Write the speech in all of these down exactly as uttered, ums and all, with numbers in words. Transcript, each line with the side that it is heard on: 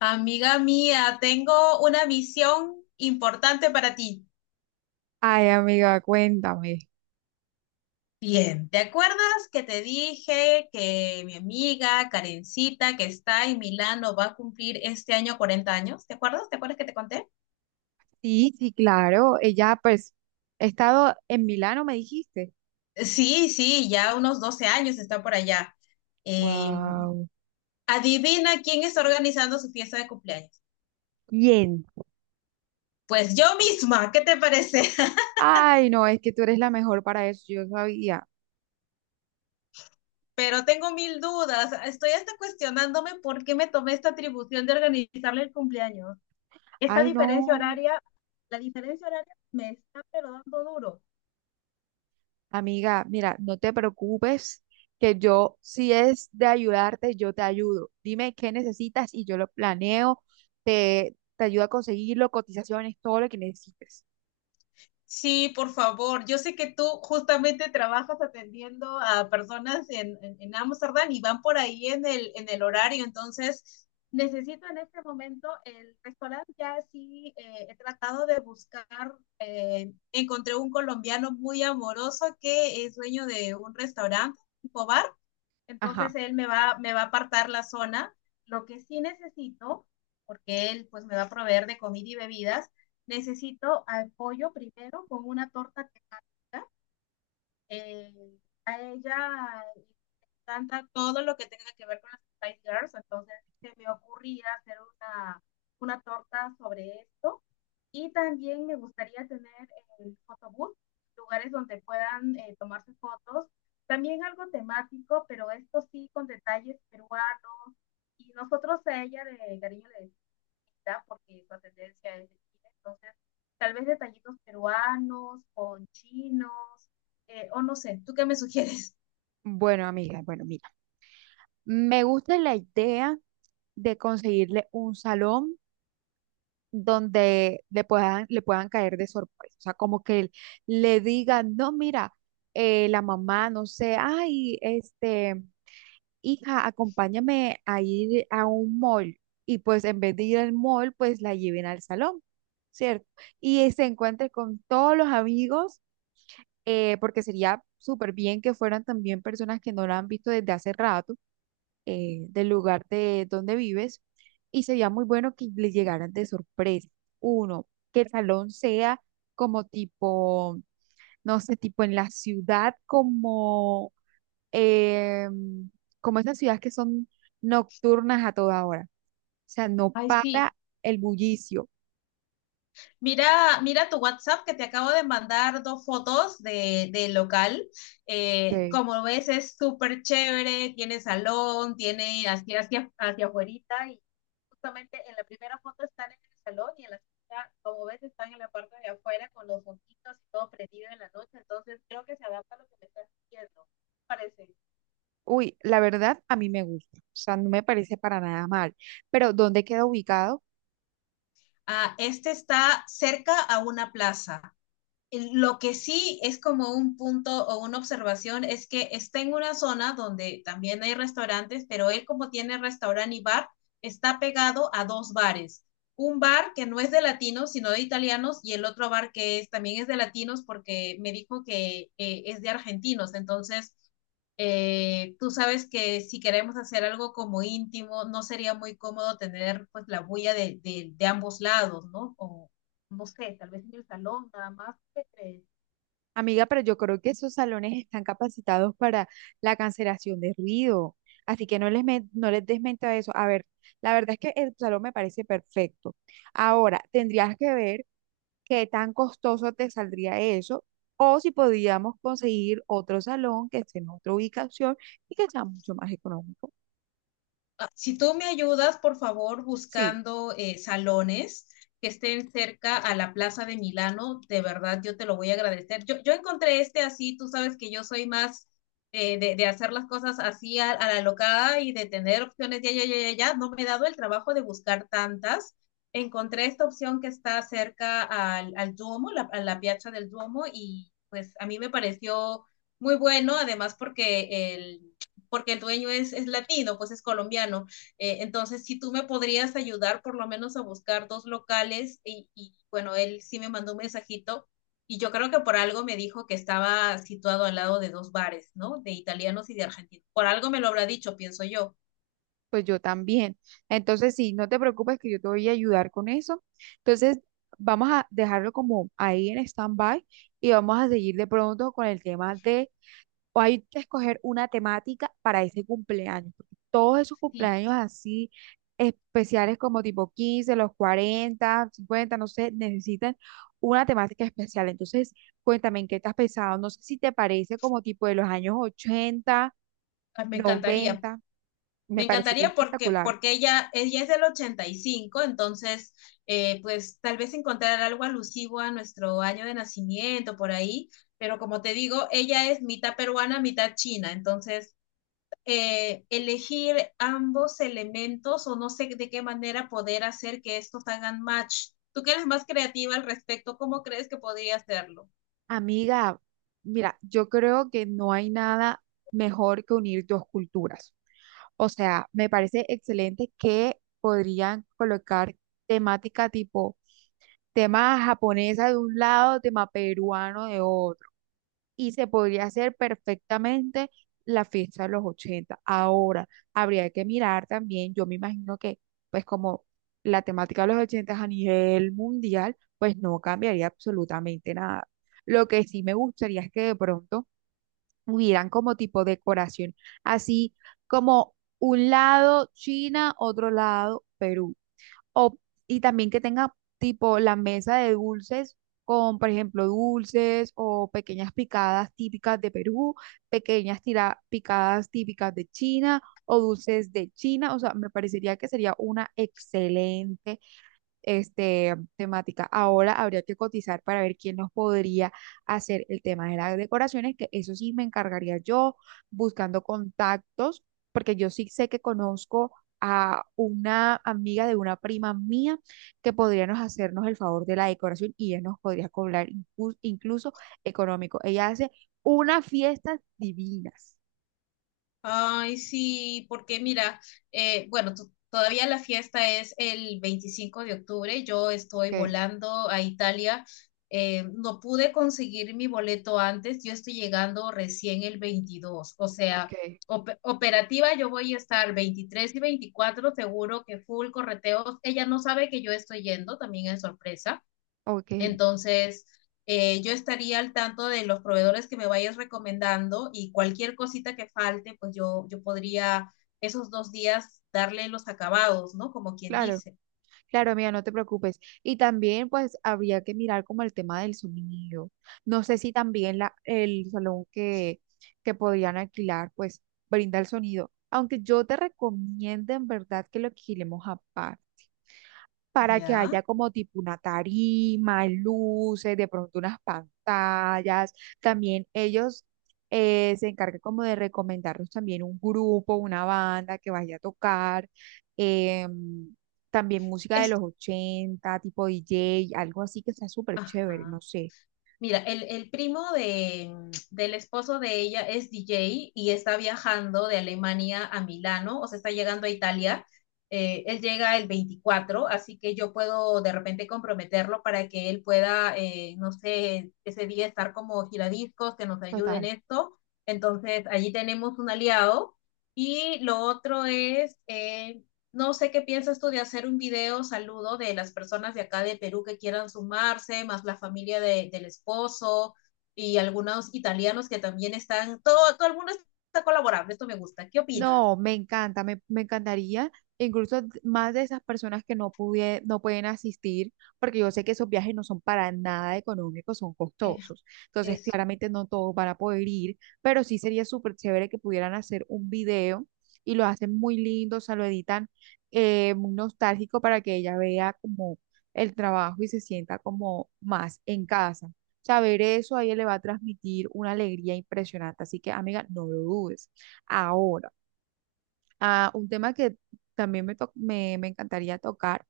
left: Amiga mía, tengo una misión importante para ti.
right: Ay, amiga, cuéntame.
left: Bien, ¿te acuerdas que te dije que mi amiga Karencita, que está en Milano, va a cumplir este año cuarenta años? ¿Te acuerdas? ¿Te acuerdas que te conté?
right: Sí, sí, claro. Ella, pues, he estado en Milano, me dijiste.
left: Sí, sí, ya unos doce años está por allá. Eh,
right: Wow.
left: Adivina quién está organizando su fiesta de cumpleaños.
right: Bien.
left: Pues yo misma, ¿qué te parece?
right: Ay, no, es que tú eres la mejor para eso, yo sabía.
left: Pero tengo mil dudas. Estoy hasta cuestionándome por qué me tomé esta atribución de organizarle el cumpleaños. Esta
right: Ay,
left: diferencia
right: no.
left: horaria, la diferencia horaria me está pero dando duro.
right: Amiga, mira, no te preocupes, que yo, si es de ayudarte, yo te ayudo. Dime qué necesitas y yo lo planeo. Te, te ayudo a conseguirlo, cotizaciones, todo lo que necesites.
left: Sí, por favor. Yo sé que tú justamente trabajas atendiendo a personas en, en, en Amsterdam y van por ahí en el, en el horario. Entonces, necesito en este momento el restaurante. Ya sí eh, he tratado de buscar. Eh, encontré un colombiano muy amoroso que es dueño de un restaurante tipo bar.
right: Ajá.
left: Entonces él me va, me va a apartar la zona. Lo que sí necesito, porque él pues me va a proveer de comida y bebidas, necesito apoyo primero con una torta temática, eh, a ella le encanta todo lo que tenga que ver con las Spice Girls, entonces se me ocurría hacer una, una torta sobre esto. Y también me gustaría tener el photobooth, lugares donde puedan eh, tomarse fotos. También algo temático, pero esto sí con detalles peruanos. Y nosotros a ella de cariño le, ¿verdad? Porque su ascendencia es de China. Entonces, tal vez detallitos peruanos, con chinos, eh, o no sé, ¿tú qué me sugieres?
right: Bueno, amiga, bueno, mira. Me gusta la idea de conseguirle un salón donde le puedan, le puedan caer de sorpresa. O sea, como que él le diga, no, mira, eh, la mamá, no sé, ay, este, hija, acompáñame a ir a un mall. Y pues en vez de ir al mall, pues la lleven al salón, ¿cierto? Y eh, se encuentre con todos los amigos, eh, porque sería súper bien que fueran también personas que no la han visto desde hace rato eh, del lugar de donde vives y sería muy bueno que le llegaran de sorpresa. Uno, que el salón sea como tipo, no sé, tipo en la ciudad, como, eh, como esas ciudades que son nocturnas a toda hora. O sea, no
left: Ay,
right: para
left: sí,
right: el bullicio.
left: mira, mira tu WhatsApp que te acabo de mandar dos fotos de, de local. Eh,
right: Que
left: como ves, es súper chévere, tiene salón, tiene así hacia, hacia afuerita y justamente en la primera foto están en el salón y en la segunda, como ves, están en la parte de afuera con los foquitos y todo prendido en la noche. Entonces, creo que se adapta a lo que me estás diciendo, parece.
right: Uy, la verdad a mí me gusta, o sea, no me parece para nada mal, pero ¿dónde queda ubicado?
left: Ah, este está cerca a una plaza. Lo que sí es como un punto o una observación es que está en una zona donde también hay restaurantes, pero él como tiene restaurante y bar, está pegado a dos bares. Un bar que no es de latinos, sino de italianos, y el otro bar que es, también es de latinos porque me dijo que eh, es de argentinos. Entonces, eh, tú sabes que si queremos hacer algo como íntimo, no sería muy cómodo tener pues la bulla de, de, de ambos lados, ¿no? O, no sé, tal vez en el salón, nada más que.
right: Amiga, pero yo creo que esos salones están capacitados para la cancelación de ruido, así que no les, men- no les des mente a eso. A ver, la verdad es que el salón me parece perfecto. Ahora, tendrías que ver qué tan costoso te saldría eso o si podíamos conseguir otro salón que esté en otra ubicación y que sea mucho más económico.
left: Ah, si tú me ayudas, por favor,
right: Sí,
left: buscando eh, salones que estén cerca a la Plaza de Milano, de verdad yo te lo voy a agradecer. Yo, yo encontré este así, tú sabes que yo soy más eh, de, de, hacer las cosas así a, a, la locada y de tener opciones, ya, ya, ya, ya, ya, no me he dado el trabajo de buscar tantas. Encontré esta opción que está cerca al, al Duomo, la, a la piazza del Duomo, y pues a mí me pareció muy bueno, además porque el, porque el dueño es, es latino, pues es colombiano. Eh, entonces, si tú me podrías ayudar por lo menos a buscar dos locales y, y, bueno, él sí me mandó un mensajito y yo creo que por algo me dijo que estaba situado al lado de dos bares, ¿no? De italianos y de argentinos. Por algo me lo habrá dicho, pienso yo.
right: pues yo también. Entonces, sí, no te preocupes que yo te voy a ayudar con eso. Entonces, vamos a dejarlo como ahí en stand-by y vamos a seguir de pronto con el tema de, o hay que escoger una temática para ese cumpleaños, porque todos esos
left: Sí,
right: cumpleaños así especiales, como tipo quince, los cuarenta, cincuenta, no sé, necesitan una temática especial. Entonces, cuéntame en qué te has pensado. No sé si te parece como tipo de los años ochenta,
left: ah, me encantaría.
right: noventa.
left: Me
right: Me parecería
left: encantaría porque,
right: espectacular.
left: porque ella, ella es del ochenta y cinco, entonces, eh, pues tal vez encontrar algo alusivo a nuestro año de nacimiento por ahí, pero como te digo, ella es mitad peruana, mitad china, entonces eh, elegir ambos elementos o no sé de qué manera poder hacer que estos hagan match. Tú que eres más creativa al respecto, ¿cómo crees que podría hacerlo?
right: Amiga, mira, yo creo que no hay nada mejor que unir dos culturas. O sea, me parece excelente que podrían colocar temática tipo tema japonesa de un lado, tema peruano de otro y se podría hacer perfectamente la fiesta de los ochenta. Ahora, habría que mirar también, yo me imagino que, pues como la temática de los ochenta a nivel mundial, pues no cambiaría absolutamente nada. Lo que sí me gustaría es que de pronto hubieran como tipo decoración, así como un lado China, otro lado Perú. O, y también que tenga tipo la mesa de dulces con, por ejemplo, dulces o pequeñas picadas típicas de Perú, pequeñas tira- picadas típicas de China o dulces de China. O sea, me parecería que sería una excelente este, temática. Ahora habría que cotizar para ver quién nos podría hacer el tema de las decoraciones, que eso sí me encargaría yo buscando contactos, porque yo sí sé que conozco a una amiga de una prima mía que podríamos hacernos el favor de la decoración y ella nos podría cobrar inclu- incluso económico. Ella hace unas fiestas divinas.
left: Ay, sí, porque mira, eh, bueno, to- todavía la fiesta es el veinticinco de octubre, yo estoy
right: Ok,
left: volando a Italia, eh, no pude conseguir mi boleto antes, yo estoy llegando recién el veintidós. O
right: ok,
left: sea, op- operativa yo voy a estar veintitrés y veinticuatro. Seguro que full correteos, ella no sabe que yo estoy yendo, también es sorpresa.
right: ok,
left: Entonces, eh, yo estaría al tanto de los proveedores que me vayas recomendando y cualquier cosita que falte, pues yo, yo podría esos dos días darle los acabados, ¿no? Como quien
right: claro.
left: dice.
right: Claro, amiga, no te preocupes. Y también, pues, habría que mirar como el tema del sonido. No sé si también la, el salón que, que podrían alquilar, pues, brinda el sonido. Aunque yo te recomiendo en verdad que lo alquilemos aparte para que
left: Ya.
right: haya como tipo una tarima, luces, de pronto unas pantallas. También ellos eh, se encargan como de recomendarnos también un grupo, una banda que vaya a tocar. em, también música de
left: Es-
right: los ochenta tipo D J, algo así que sea súper chévere,
left: Ajá.
right: no sé.
left: Mira, el, el primo de, del esposo de ella es D J y está viajando de Alemania a Milano, o sea, está llegando a Italia. Eh, él llega el veinticuatro, así que yo puedo de repente comprometerlo para que él pueda, eh, no sé, ese día estar como giradiscos, que nos ayude en
right: Total.
left: esto. Entonces, allí tenemos un aliado. Y lo otro es, eh, no sé qué piensas tú de hacer un video saludo de las personas de acá de Perú que quieran sumarse, más la familia de- del esposo y algunos italianos que también están, todo, todo el mundo está colaborando, esto me gusta. ¿Qué opinas?
right: No, me encanta, me, me encantaría, incluso más de esas personas que no pudie- no pueden asistir, porque yo sé que esos viajes no son para nada económicos, son
left: Eh,
right: costosos. Entonces,
left: Eso.
right: claramente no todos van a poder ir, pero sí sería súper chévere que pudieran hacer un video y lo hacen muy lindo, o sea, lo editan eh, muy nostálgico para que ella vea como el trabajo y se sienta como más en casa. Saber eso a ella le va a transmitir una alegría impresionante, así que amiga, no lo dudes. Ahora a un tema que también me, to- me, me encantaría tocar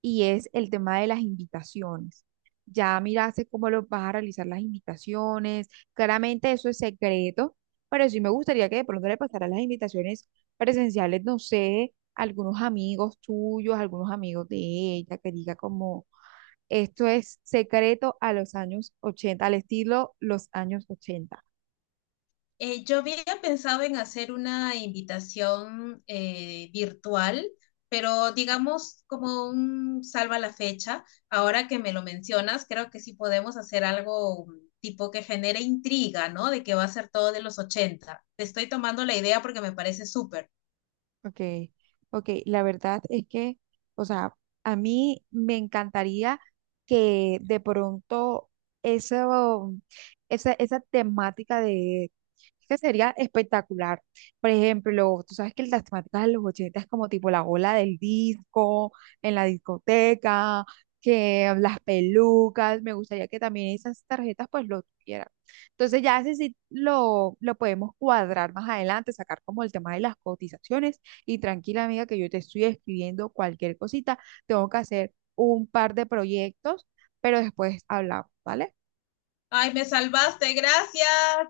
right: y es el tema de las invitaciones. Ya miraste cómo lo vas a realizar las invitaciones. Claramente eso es secreto, pero sí me gustaría que de pronto le pasaran las invitaciones presenciales, no sé, a algunos amigos tuyos, a algunos amigos de ella, que diga como esto es secreto a los años ochenta, al estilo los años ochenta.
left: Eh, yo había pensado en hacer una invitación eh, virtual, pero digamos como un salva la fecha. Ahora que me lo mencionas, creo que sí podemos hacer algo mm, tipo que genere intriga, ¿no? De que va a ser todo de los ochenta. Te estoy tomando la idea porque me parece súper.
right: Ok, ok, la verdad es que, o sea, a mí me encantaría que de pronto eso, esa, esa temática de, es que sería espectacular. Por ejemplo, tú sabes que las temáticas de los ochenta es como tipo la ola del disco, en la discoteca, que las pelucas, me gustaría que también esas tarjetas pues lo tuvieran. Entonces ya ese sí lo, lo podemos cuadrar más adelante, sacar como el tema de las cotizaciones y tranquila, amiga, que yo te estoy escribiendo cualquier cosita. Tengo que hacer un par de proyectos, pero después hablamos, ¿vale?
left: Ay, me salvaste, gracias.